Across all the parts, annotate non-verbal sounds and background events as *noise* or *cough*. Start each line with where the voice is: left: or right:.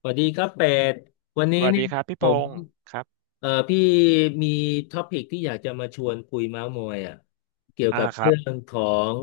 left: สวัสดีครับเป็ดวัน
right: ส
left: นี้
right: วัส
left: เนี่ย
right: ดีครับพี่
left: ผ
right: พ
left: ม
right: งศ์ครับ
left: พี่มีท็อปิกที่อยากจะมาชวนคุยเม้าท์มอยอ่ะเกี่ยว
right: อ่า
left: กับ
right: ครั
left: เรื่
right: บ
left: องของ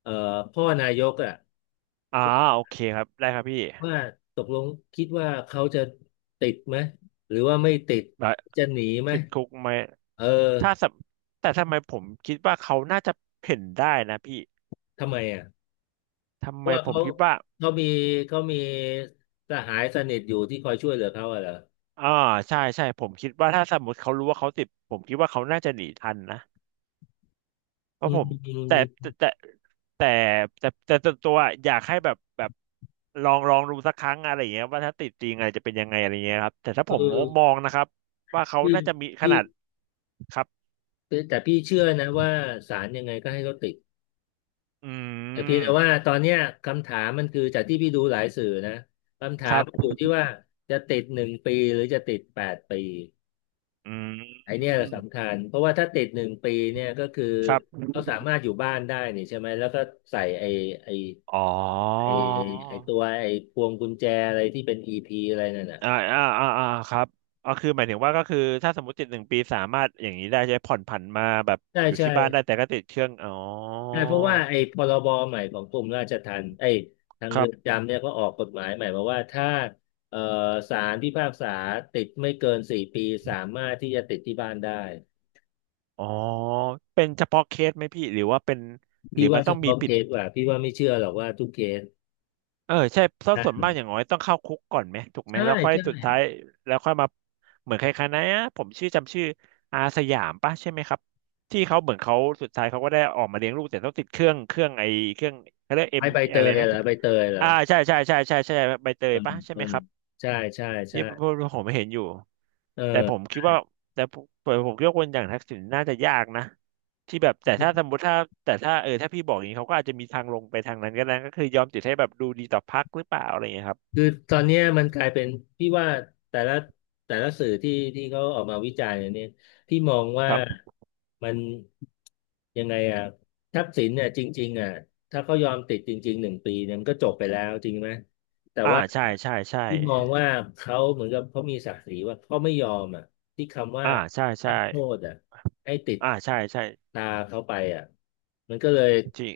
left: เอ่อพ่อนายกอ่ะ
right: อ่าโอเคครับได้ครับพี่
left: ว่าตกลงคิดว่าเขาจะติดไหมหรือว่าไม่ติด
right: แล้
left: จะหนีไหม
right: ติดคุกไหม
left: เออ
right: ถ้าสำแต่ทำไมผมคิดว่าเขาน่าจะเห็นได้นะพี่
left: ทำไมอ่ะ
right: ทำ
left: เพ
right: ไม
left: ราะว่า
right: ผม
left: เขา
right: คิดว่า
left: เขามีเขามีสหายสนิทอยู่ที่คอยช่วยเหลือเขาอ่ะเหรอ
right: อ่าใช่ใช่ผมคิดว่าถ้าสมมติเขารู้ว่าเขาติดผมคิดว่าเขาน่าจะหนีทันนะเพ
left: อื
right: ราะผมแต่
left: ม
right: แต่แต่แต่แต่ส่วนตัวอยากให้แบบลองดูสักครั้งอะไรอย่างเงี้ยว่าถ้าติดจริงอะไรจะเป็นยังไงอะไรเงี้ยครับแต่ถ้า
left: เอ
right: ผม
left: อ
right: มองนะครับว่าเขา
left: พี่
right: น่าจะมีข
left: พี่
right: นาดครับ
left: คือแต่พี่เชื่อนะว่าศาลยังไงก็ให้ราติด
right: อื
left: แต่เพียงแต่ว่า
right: ม
left: ตอนเนี้ยคำถามมันคือจากที่พี่ดูหลายสื่อนะคำถา
right: ค
left: ม
right: รั
left: มันอยู่
right: บ
left: ที่ว่าจะติดหนึ่งปีหรือจะติด8 ปี
right: อืม
left: ไอ้เนี่ยแหละสำคัญเพราะว่าถ้าติดหนึ่งปีเนี่ยก็คือ
right: ครับ
left: เขาสามารถอยู่บ้านได้นี่ใช่ไหมแล้วก็ใส่ไอ้
right: อ๋อ
left: ไอ้ไอ้ตัวไอ้พวงกุญแจอะไรที่เป็นอีพีอะไรนั่นน่ะ
right: อ่าครับก็คือหมายถึงว่าก็คือถ้าสมมติติดหนึ่งปีสามารถอย่างนี้ได้ใช้ผ่อนผันมาแบบ
left: ใช่
right: อยู่
left: ใช่
right: ที่บ้านได้แต่ก็ติดเครื่องอ๋อ
left: ใช่เพราะว่าไอ้พรบใหม่ของกรมราชทัณฑ์ไอ้ทาง
right: ครั
left: เรือน
right: บ
left: จำเนี่ยก็ออกกฎหมายใหม่มาว่าถ้าเอ่อศาลพิพากษาติดไม่เกิน4 ปีสามารถที่จะติดที่บ้านได้
right: อ๋อเป็นเฉพาะเคสไหมพี่หรือว่าเป็นหรื
left: พี่
right: อมั
left: ว่า
right: น
left: เฉ
right: ต้องมี
left: พาะ
right: ปิ
left: เค
right: ด
left: สว่ะพี่ว่าไม่เชื่อหรอกว่าทุกเคส
right: เออใช่เพราะส่วน
left: นะ
right: มากอย่างน้อยต้องเข้าคุกก่อนไหมถูกไหม
left: ใช่
right: แล้วค่อย
left: ใช่
right: สุดท้ายแล้วค่อยมาเหมือนใครๆนะผมชื่อจำชื่ออาสยามปะใช่ไหมครับที่เขาเหมือนเขาสุดท้ายเขาก็ได้ออกมาเลี้ยงลูกแต่ต้องติดเครื่องไอเครื่องเขาเรียกเอ็
left: ไอ้
right: ม
left: ใบเต
right: อะไร
left: ย
right: นะ
left: เหรอใบเตยเหรอ
right: อ่าใช่ใบเต
left: เอ
right: ย
left: อ
right: ปะใช่
left: เอ
right: ไห
left: อ
right: มครับ
left: ใช่ใช่
right: ที่
left: ใช่
right: พวกผมเห็นอยู่
left: เอ
right: แต่ผม
left: อ
right: คิดว่าแต่ผมผมคิดว่าคนอย่างทักษิณน่าจะยากนะที่แบบแต่ถ้าสมมติถ้าแต่ถ้าถ้าพี่บอกอย่างนี้เขาก็อาจจะมีทางลงไปทางนั้นก็ได้ก็คือยอมติดให้แบบดูดีต่อพรรคหรือเปล่าอะไรอย่างเงี้ยครับ
left: คือตอนเนี้ยมันกลายเป็นพี่ว่าแต่ละแต่ละสื่อที่เขาออกมาวิจารณ์เนี่ยพี่มองว่า
right: ครับ
left: มันยังไงอ่ะทักษิณเนี่ยจริงๆอ่ะถ้าเขายอมติดจริงๆหนึ่งปีเนี่ยมันก็จบไปแล้วจริงไหมแต่
right: อ่า
left: ว่า
right: ใช่
left: พี่มองว่าเขาเหมือนกับเขามีศักดิ์ศรีว่าเขาไม่ยอมอ่ะที่คำว่า
right: อ่าใช่
left: นั
right: ใช่
left: กโทษอ่ะให้ติด
right: อ่าใช่
left: ตาเขาไปอ่ะมันก็เลย
right: จริง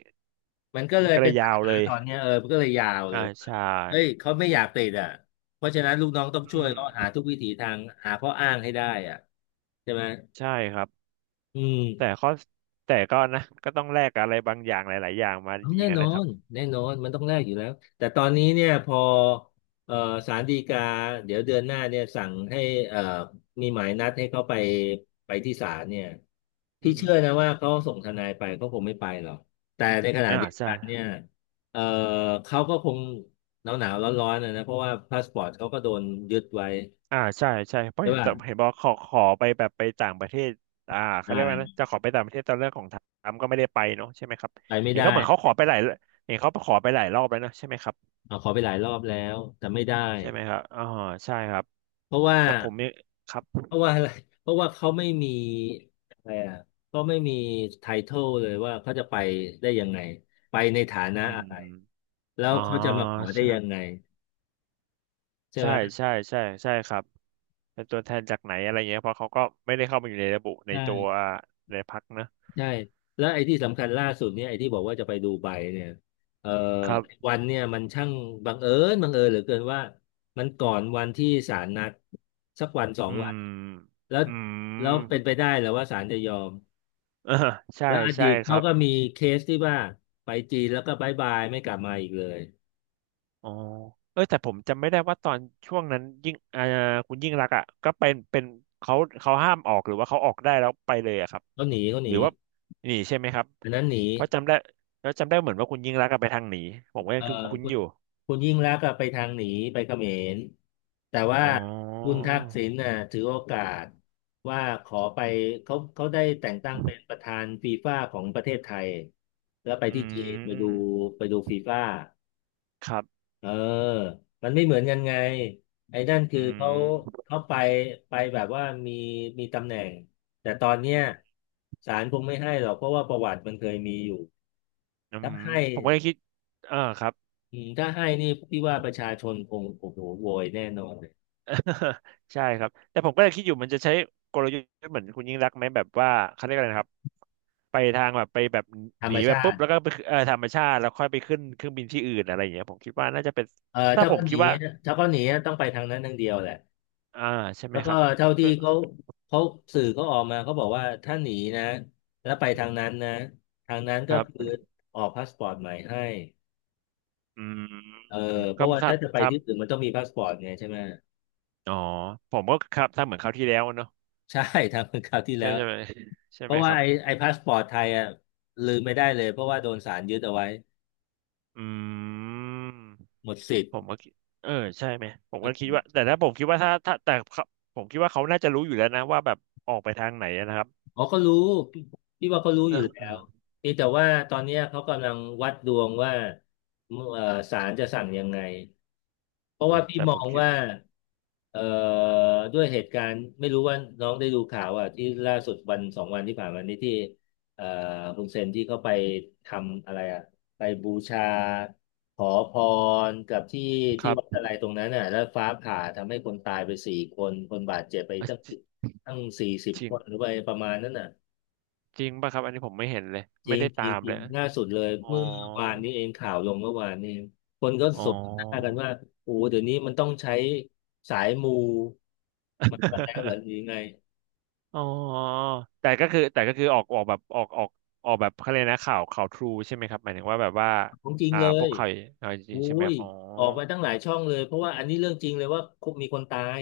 left: มันก็เล
right: มัน
left: ย
right: ก็เล
left: เป็
right: ย
left: นปั
right: ยา
left: ญ
right: ว
left: หา
right: เลย
left: ตอนเนี้ยเออมันก็เลยยาวเล
right: อ่า
left: ย
right: ใช่
left: เฮ้ยเขาไม่อยากติดอ่ะ เพราะฉะนั้นลูกน้องต้องช่ว
right: อื
left: ย
right: ม
left: เขาหาทุกวิถีทางหาข้ออ้างให้ได้อ่ะใช่ไหม
right: ใช่ครับ
left: อื
right: แต่
left: ม
right: ข้อแต่ก็นะก็ต้องแลกกับอะไรบางอย่างหลายๆอย่างมาจ
left: เอาแน่
right: ริงๆอะ
left: นอ
right: นะครับ
left: นแน่นอนมันต้องแลกอยู่แล้วแต่ตอนนี้เนี่ยพอเอ่อศาลฎีกาเดี๋ยวเดือนหน้าเนี่ยสั่งให้เอ่อมีหมายนัดให้เขาไปไปที่ศาลเนี่ย
right: อื
left: พี่เชื่อ
right: ม
left: นะว่าเขาส่งทนายไปเขาคงไม่ไปหรอกแต่ในขณะ
right: อ่า
left: เดียว
right: ใช่
left: กันเนี่ยเอ่อเขาก็คงหนาวหนาวร้อนร้อนนะเพราะว่าพาสปอร์ตเขาก็โดนยึดไว้
right: อ่าใช่เพราะ
left: ใช่
right: เห็น
left: ป่ะ
right: เห็นบอกขอขอไปแบบไปต่างประเทศอ่าเขาเรี
left: ได้
right: ยกว่านะจะขอไปต่างประเทศตอนเรื่องของทรัมป์ก็ไม่ได้ไปเนาะใช่ไหมครับ
left: ไปไม่
right: เห็น
left: ได้
right: เขาเหมือนเขาขอไปหลายเห็นเขาขอไปหลายรอบแล้วนะใช่ไหมครับ
left: เอาขอไปหลายรอบแล้วแต่ไม่ได้
right: ใช่ไหมครับอ๋อใช่ครับ
left: เพราะว่า
right: แต่ผมเนี่ยครับ
left: เพราะว่าอะไรเพราะว่าเขาไม่มีอะไรอ่ะเขาไม่มีไททอลเลยว่าเขาจะไปได้ยังไง ไปในฐานะ
right: อื
left: อะ
right: ม
left: ไรแล้ว
right: อ๋อ
left: เขาจะมาขอได้
right: ใช่
left: ยังไงใช่
right: ใช่
left: ไหม
right: ใช่ครับเป็นตัวแทนจากไหนอะไรเงี้ยเพราะเขาก็ไม่ได้เข้ามาอยู่ในระบุใน
left: ใช่
right: ตัวในพรรคนะ
left: ใช่แล้วไอ้ที่สำคัญล่าสุดเนี่ยไอ้ที่บอกว่าจะไปดูไบเนี่ยเอ่อ
right: ครับ
left: วันเนี่ยมันช่างบังเอิญเหลือเกินว่ามันก่อนวันที่ศาลนัดสักวันสอ
right: อื
left: งวั
right: ม
left: น แล้ว
right: อืม
left: แล้วเป็นไปได้เหรือว่าศาลจะยอม
right: *laughs* อ่าใช่
left: แล้วอดี
right: ใช่
left: ต
right: ค
left: เขา
right: รับ
left: ก็มีเคสที่ว่าไปจีนแล้วก็บายบายไม่กลับมาอีกเลย
right: อ๋อเออแต่ผมจำไม่ได้ว่าตอนช่วงนั้นยิ่งอ่าคุณยิ่งรักษณ์อ่ะก็เป็นเขาเขาห้ามออกหรือว่าเขาออกได้แล้วไปเลยอะครับ
left: เขาหนีเขาห
right: หรื
left: นี
right: อว่าหนีใช่ไหมครับ
left: อันนั้นหนี
right: เพราะจำได้แล้วจำได้เหมือนว่าคุณยิ่งรักษณ์อะไปทางหนีผมก็ยั
left: เอ่
right: ง
left: อ
right: คุ้น
left: คุ
right: ๆ
left: ณ
right: อยู่
left: คุณยิ่งลักษณ์ก็ไปทางหนีไปเขมรแต่ว่า
right: อ๋อ
left: คุณทักษิณน่ะถือโอกาสว่าขอไปเขาได้แต่งตั้งเป็นประธานฟีฟ่าของประเทศไทยแล้วไป
right: อื
left: ที่จีน
right: ม
left: ไปดูฟีฟ่า
right: ครับ
left: เออ มันไม่เหมือนกันไงไอ้นั่น
right: อื
left: คือเขา
right: ม
left: เขาไปไปแบบว่ามี มีตำแหน่ง แต่ตอนเนี้ย
right: อืม
left: ศาลคงไม่ให้หรอกเพราะว่าประวัติมันเคยมีอยู่
right: อื
left: ถ้า
right: ม
left: ให้
right: ผมก็ยังคิดเออครับ
left: อืมถ้าให้นี่พี่ว่าประชาชนคงโอ้โหโวยแน่นอนเลย
right: *laughs* ใช่ครับแต่ผมก็เลยคิดอยู่มันจะใช้กลยุทธ์เหมือนคุณยิ่งรักษณ์ไหมแบบว่าเขาเรียกอะไรนะครับไปทางแบบไปแบบ
left: ธร
right: ห
left: ร
right: นี
left: ม
right: แบบ
left: ชา
right: ปุ๊บ
left: ติ
right: แล้วก็ไปธรรมชาติแล้วค่อยไปขึ้นเครื่องบินที่อื่นอะไรอย่างเงี้ยผมคิดว่าน่าจะเป็น
left: เออ
right: ถ้าผมคิดว่า
left: ถ้าเขาหนีต้องไปทางนั้นทางเดียวแหละ
right: อ่าใช่ไห
left: แล้
right: ม
left: ว
right: ค
left: ก็
right: รับ
left: เท่าที่
right: เพื่อ
left: เขาเขาสื่อเขาออกมาเขาบอกว่าถ้าหนีนะแล้วไปทางนั้นนะทางนั้น
right: ค
left: ก็
right: รั
left: คือ
right: บ
left: ออกพาสปอร์ตใหม่ให้
right: อื
left: เออ
right: ม
left: เพ
right: ก็
left: ราะว่าถ้าจะไป
right: ทำท
left: ที่อื่นมันต้องมีพาสปอร์ตไงใช่ไหม
right: ำอ๋อผมก็ครับทำเหมือนคราวที่แล้วเนอะ
left: ใช่ *laughs* ทำเหมือนคราวที่
right: ใช่
left: แล้ว
right: ใช่ไหมใช่
left: เพ
right: ไหม
left: ราะ
right: ค
left: ว่า
right: รับ
left: ไอ้พาสปอร์ตไทยอ่ะลืมไม่ได้เลยเพราะว่าโดนศาลยึดเอาไว้
right: อืม
left: หมดสิทธิ์
right: ผมก็คิดเออใช่ไหมผมก็คิดว่าแต่ถ้าผมคิดว่าถ้าแต่เขาผมคิดว่าเขาน่าจะรู้อยู่แล้วนะว่าแบบออกไปทางไหนนะครับ
left: เขาก็รู้พี่พี่ว่าเขารู้
right: เน
left: อ
right: อะ
left: ยู่แล้
right: อ่า
left: วเพียงแต่ว่าตอนเนี้ยเขากำลังวัดดวงว่าเอ่อศาลจะสั่งยังไง เพราะ
right: โอ้
left: ว่าพี่
right: แต่
left: ม
right: ผ
left: อ
right: ม
left: ง
right: คิด
left: ว่าเอ่อด้วยเหตุการณ์ไม่รู้ว่าน้องได้ดูข่าวอ่ะที่ล่าสุดวันสองวันที่ผ่านมานี้ที่เอ่อฮุนเซนที่เขาไปทำอะไรอ่ะไปบูชาขอพรกับที่
right: ค
left: ที่
right: รับ
left: วัดอะไรตรงนั้นอ่ะแล้วฟ้าผ่าทำให้คนตายไป4 คนคนบาดเจ็บไป
right: อ่ะ
left: ตั้ง
right: จ
left: ตั้งสี่สิบ
right: จริ
left: ค
right: ง
left: นหรือไปประมาณนั้นอ่ะ
right: จริงป่ะครับอันนี้ผมไม่เห็นเลย
left: จ
right: ไม่
left: ริง
right: ได้
left: จ
right: ตา
left: ริง
right: ม
left: จ
right: เล
left: ริง
right: ย
left: ล่าสุดเลย
right: อ๋อ
left: เมื่อวานนี้เองข่าวลงเมื่อวานนี้เองคนก็
right: อ๋อ
left: สบหน้ากันว่าโอ้เดี๋ยวนี้มันต้องใช้สายมูมันกันแล้วเหรือหรือยัง
right: *laughs*
left: ไง
right: อ๋อแต่ก็คือแต่ก็คือออกออกแบบออกออกออกแบบเขาเลยกนะข่าวข่าวทรูใช่ไหมครับหมายถึงว่าแบบว่า
left: ของจริง
right: อ่า
left: เล
right: พว
left: ย
right: กข่าวข่าวจริ
left: โอ้
right: งๆใช่ไหมค
left: ย
right: รับอ๋อ
left: ออกมาตั้งหลายช่องเลยเพราะว่าอันนี้เรื่องจริงเลยว่ามีคนตาย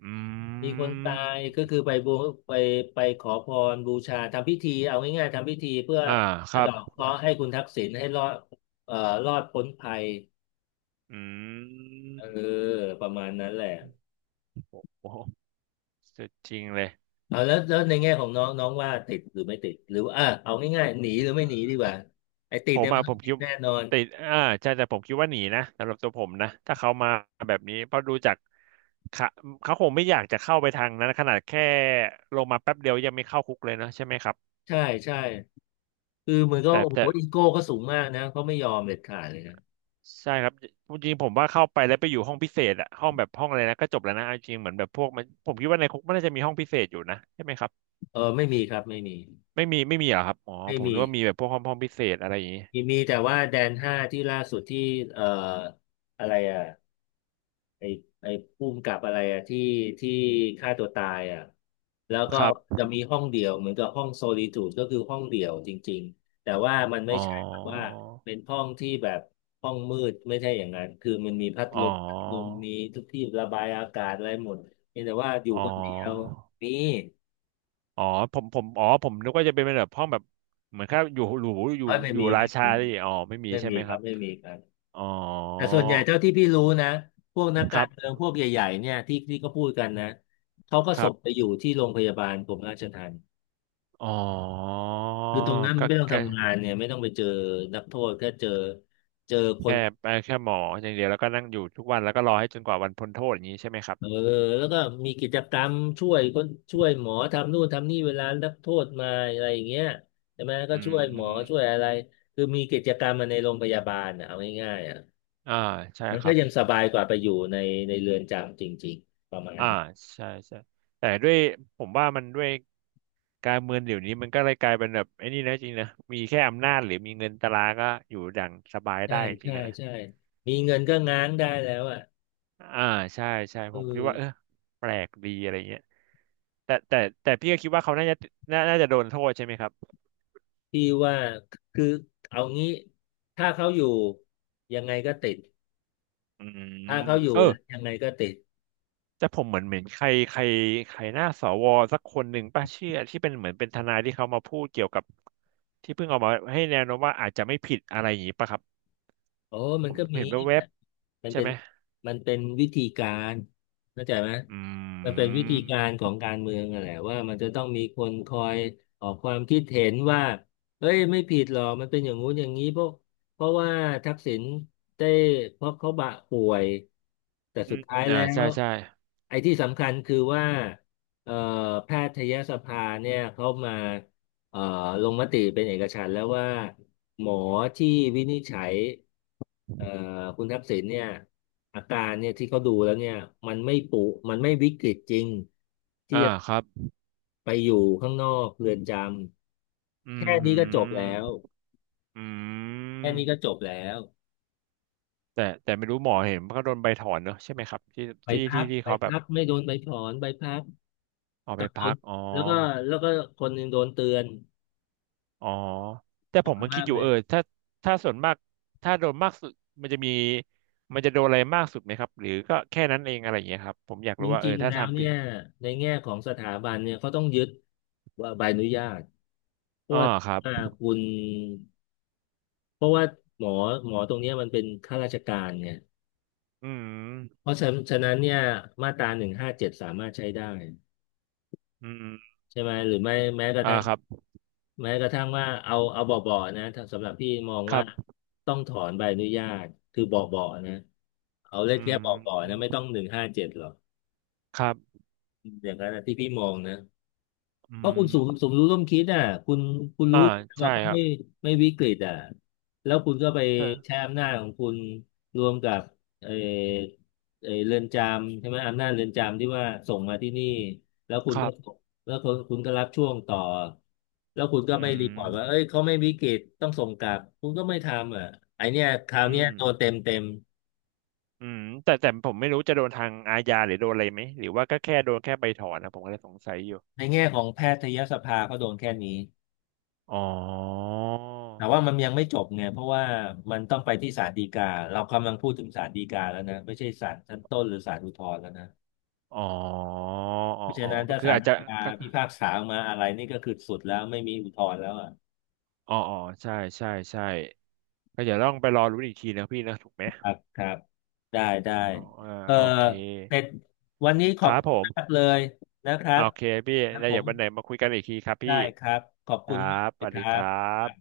right: อื
left: มีคนตายก็
right: ม
left: คือไปไปขอพรบูชาทำพิธีเอาง่ายๆทำพิธีเพื่อ
right: อ่าค
left: สะ
right: รับ
left: เดาะเคราะห์ให้คุณทักษิณให้รอดเอ่อรอดพ้นภัย
right: อื
left: เออ
right: ม
left: ประมาณนั้นแหละ
right: โอ้โหสุดจริงเลย
left: เอาแล้วแล้วในแง่ของน้องน้องว่าติดหรือไม่ติดหรือว่าอ่ะเอาง่ายๆหนีหรือ
right: เอ
left: ไม่หนีดี
right: อ
left: กว่าไอ้ติ
right: ผ
left: ด
right: ม
left: เนี่ยมั
right: อ่ะ
left: นต้
right: ผ
left: อง
right: ม
left: ติ
right: คิ
left: ด
right: ด
left: แน่นอน
right: ติดอ่าใช่แต่ผมคิดว่าหนีนะสำหรับตัวผมนะ ถ้าเขามาแบบนี้ เพราะดูจากเขาเขาคงไม่อยากจะเข้าไปทางนั้นขนาดแค่ลงมาแป๊บเดียวยังไม่เข้าคุกเลยนะใช่ไหมครับ
left: ใช่ใช่คือเหมือนก็
right: แต่
left: โอ้โห
right: แต่
left: อีโก้ก็สูงมากนะเขาไม่ยอมเด็ดขาดเลยนะ
right: ใช่ครับจริงๆผมว่าเข้าไปแล้วไปอยู่ห้องพิเศษอะห้องแบบห้องอะไรนะก็จบแล้วนะเอาจริงเหมือนแบบพวกมันผมคิดว่าในคุกมันน่าจะมีห้องพิเศษอยู่นะใช่ไหมครับ
left: เออไม่มีครับไม่มี
right: ไม่มีเหรอครับอ๋อ
left: ไม่
right: ผม
left: มี
right: นึกว่ามีแบบพวกห้องพิเศษอะไรอย่างนี้
left: มีมีแต่ว่าแดนห้าที่ล่าสุดที่เอ่ออะไรอ่ะ ไอ้ไอ้ภูมิกับอะไรอะที่ฆ่าตัวตายอะแล้วก็
right: ครับ
left: จะมีห้องเดี่ยวเหมือนกับห้องโซลิจูดก็คือห้องเดี่ยวจริงๆแต่ว่ามันไม่
right: อ๋อ
left: ใช่แบบว่าเป็นห้องที่แบบห้องมืดไม่ใช่อย่างนั้นคือมันมีพัด
right: อ๋อ
left: ลมพัดลมมีทุกที่ระบายอากาศอะไรหมดเพียงแต่ว่าอยู่
right: อ๋อ
left: คนเดียวนี่
right: อ๋อผมอ๋อผมนึกว่าจะเป็นแบบห้องแบบเหมือนแค่อยู่หรูอยู่
left: เฮ้ยไม่
right: อยู่
left: มี
right: รา
left: ไม่
right: ชา
left: มี
right: ดิอ๋อไม่มี
left: ไม่
right: ใช่
left: มี
right: ไหม
left: ค
right: ค
left: รั
right: รั
left: บ
right: บ
left: ไม่มีครับ
right: อ๋อ
left: แต่ส่วนใหญ่เท่าที่พี่รู้นะพวกนัก
right: ค
left: กา
right: รั
left: ร
right: บ
left: เมืองพวกใหญ่ๆเนี่ยที่ก็พูดกันนะเขาก็
right: ค
left: ส่
right: รับ
left: งไปอยู่ที่โรงพยาบาลกรมราชทัณฑ์
right: อ๋อ
left: คือตรงนั้นมั
right: ก็
left: นไม่ต้อง
right: แค่
left: ทำงานเนี่ยไม่ต้องไปเจอนักโทษแค่เจอคน
right: แค่แค่หมออย่างเดียวแล้วก็นั่งอยู่ทุกวันแล้วก็รอให้จนกว่าวันพ้นโทษอย่างนี้ใช่ไหมครั
left: เออ
right: บ
left: แล้วก็มีกิจกรรมช่วยคนช่วยหมอทำนู่นทำนี่เวลานักโทษมาอะไรอย่างเงี้ยใช่ไหมก็
right: อื
left: ช่วยหมอช่วย
right: ม
left: อะไรคือมีกิจกรรมมาในโรงพยาบาลนะเอาง่ายๆอ่ะ
right: อ่าใช่
left: มัน
right: ค
left: ก็
right: รับ
left: ยังสบายกว่าไปอยู่ในเรือนจำจริงๆประมาณนั้
right: อ่า
left: น
right: ใช่ใช่แต่ด้วยผมว่ามันด้วย การเมืองเดี๋ยวนี้มันก็เลยกลายเป็นแบบไอ้นี่นะจริงนะมีแค่อำนาจหรือมีเงินตราก็อยู่อย่างสบาย
left: ใช่
right: ได้จริ
left: ใช่
right: งๆอะนะ
left: ใช่ มีเงินก็ง้างได้แล้วอ่ะ
right: อ่าใช่ใช่
left: เอ
right: ผมคิดว่าเออ
left: อ
right: แปลกดีอะไรเงี้ยแต่แต่พี่ก็คิดว่าเขาน่าจะน่าจะโดนโทษใช่ไหมครับ
left: พี่ว่าคือเอางี้ถ้าเขาอยู่ยังไงก็ติด
right: อื
left: ถ้า
right: ม
left: เขาอยู่
right: เออ
left: นะยังไงก็ติด
right: แต่ผมเหมือนเหมือนใครใครใครหน้าสวสักคนหนึ่งป่ะเชื่อที่เป็นเหมือนเป็นทนายที่เขามาพูดเกี่ยวกับที่เพิ่งออกมาให้แนวโน้มว่าอาจจะไม่ผิดอะไรอย่างนี้ป่ะครับ
left: โอ้มั
right: ผ
left: น
right: ม
left: ก็มี
right: เห็นแวบ
left: นะมั
right: ๆ
left: น
right: ใช่
left: เป็น
right: ไหม
left: มันเป็นวิธีการเข้าใจไหม
right: อื
left: มันเป็นวิธีการขอ
right: ม
left: งการเมืองอะแหละว่ามันจะต้องมีคนคอยออกความคิดเห็นว่าเอ้ยไม่ผิดหรอกมันเป็นอย่างงู้นอย่างนี้เพราะว่าทักษิณได้เพราะเขาบะป่วยแต่
right: อื
left: สุด
right: ม
left: ท้าย
right: อ่า
left: แล้
right: ใช่
left: ว
right: ใช่
left: ไอ้ที่สำคัญคือว่าเอ่อแพทยสภาเนี่ยเขามาเอ่อลงมติเป็นเอกฉันท์แล้วว่าหมอที่วินิจฉัย เอ่อคุณทักษิณเนี่ยอาการเนี่ยที่เขาดูแล้วเนี่ยมันไม่ปุมันไม่วิกฤตจริงที่
right: อ่า
left: จะ
right: ครับ
left: ไปอยู่ข้างนอกเรือนจ
right: อื
left: ำแค่
right: มหื
left: นี้ก็จบ
right: ม
left: แล้ว
right: อื
left: แค่นี้ก็
right: ม
left: จบแล้ว
right: แต่ไม่รู้หมอเห็นเขาโดนใบถอนเนอะใช่ไหมครับที่
left: ไป
right: ที่
left: พั
right: ที่
left: ก
right: ที่
left: ไป
right: เขาแบบ
left: พักไม่โดนใบถอนใบพัก
right: เอา
left: ก
right: ไป
left: ลับโด
right: พั
left: น
right: กอ๋อ
left: แล้วก็แล้วก็คนหนึ่งโดนเตือน
right: อ๋อแต่
left: อ
right: ผ
left: อก
right: มมัน
left: มา
right: คิด
left: ก
right: อยู่
left: เล
right: เอ
left: ย
right: อถ้าถ้าส่วนมากถ้าโดนมากสุดมันจะมีมันจะโดนอะไรมากสุดไหมครับหรือก็แค่นั้นเองอะไรอย่างเงี้ยครับผมอยาก
left: จ
right: รู้ว่าเออ
left: ริงๆ
right: ถ้า
left: แล้ว
right: ทำ
left: เนี่
right: ผิด
left: ยในแง่ของสถาบันเนี่ยเขาต้องยึดว่าใบอนุญาตเพราะ
right: อ๋อ
left: ว่า
right: ครับ
left: อ่าคุณ เพราะว่าหมอหมอตรงเนี้ยมันเป็นข้าราชการเนี่ย
right: อืม
left: เพราะฉะนั้นเนี่ยมาตรา 157สามารถใช้ได้
right: อืม
left: ใช่ไหมหรือไม่แม้กระ
right: อ่า
left: ทั่ง
right: ครับ
left: แม้กระทั่งว่าเอาเบาๆนะถ้าสำหรับพี่มอง
right: ครั
left: ว่า
right: บ
left: ต้องถอนใบอนุญาตคือเบาๆนะเอาเล่น
right: อื
left: แค่
right: ม
left: เบาๆนะไม่ต้องหนึ่งห้าเจ็ดหรอก
right: ครับ
left: อย่างนั้นนะที่พี่มองนะ
right: อื
left: เพราะคุณ
right: ม
left: สูงสมรู้ร่วมคิดอ่ะคุณคุณ
right: อ่า
left: รู้
right: ใช่
left: ว่าเขา
right: ครับ
left: ไม่วิกฤตอ่ะแล้วคุณก็ไป
right: เออ
left: ใช้อำนาจของคุณรวมกับเออเออเรือนจำใช่ไหมอำนาจเรือนจำที่ว่าส่งมาที่นี่แล้วคุณ
right: ครั
left: ก็
right: บ
left: แล้วคุณก็รับช่วงต่อแล้วคุณก็
right: อื
left: ไม่รี
right: ม
left: พอร์ตว่าเอ้ยเขาไม่วิกฤตต้องส่งกลับคุณก็ไม่ทำอ่ะไอเนี้ยคราว
right: อื
left: เนี้ย
right: ม
left: โดนเต็มเต็ม
right: อืมแต่ผมไม่รู้จะโดนทางอาญาหรือโดนอะไรไหมหรือว่าก็แค่โดนแค่ใบถอนนะผมก็เลยสงสัยอยู่
left: ในแง่ของแพทยสภาเขาโดนแค่นี้
right: อ๋อ
left: แต่ว่ามันยังไม่จบเนี่ยเพราะว่ามันต้องไปที่ศาลฎีกาเรากำลังพูดถึงศาลฎีกาแล้วนะไม่ใช่ศาลชั้นต้นหรือศาลอุทธรณ์แล้วนะ
right: อ๋ออ๋อ
left: เพราะฉะ
right: อ๋อ
left: นั้น
right: ก็
left: ถ้า
right: คือ
left: ศาล
right: อาจจะ
left: ฎีกา
right: ก็
left: พิพากษาออกมาอะไรนี่ก็คือสุดแล้วไม่มีอุทธรณ์แล้วอ่ะ
right: อ๋ออ๋อใช่ใช่ใช่ก็เดี๋ยวต้องไปรอรู้นอีกทีนะพี่นะถูกไหม
left: ครับครับได้ได้
right: อ๋ออ่า
left: เออ
right: โอเค
left: เสร็จวันนี้ข
right: ค
left: อบ
right: รับ
left: คุ
right: ผ
left: ณมาก
right: ม
left: เลยนะครั
right: อ่า
left: บ
right: โอเคพี่
left: นะ
right: แล้ว
left: ผ
right: เดี๋ย
left: ม
right: ววันไหนมาคุยกันอีกทีครับพี่
left: ได้ครับขอบ
right: ค
left: คุ
right: รั
left: ณมาก
right: บ
left: เล
right: ส
left: ย
right: วัส
left: ค
right: ดี
left: รั
right: ครั
left: บ
right: บ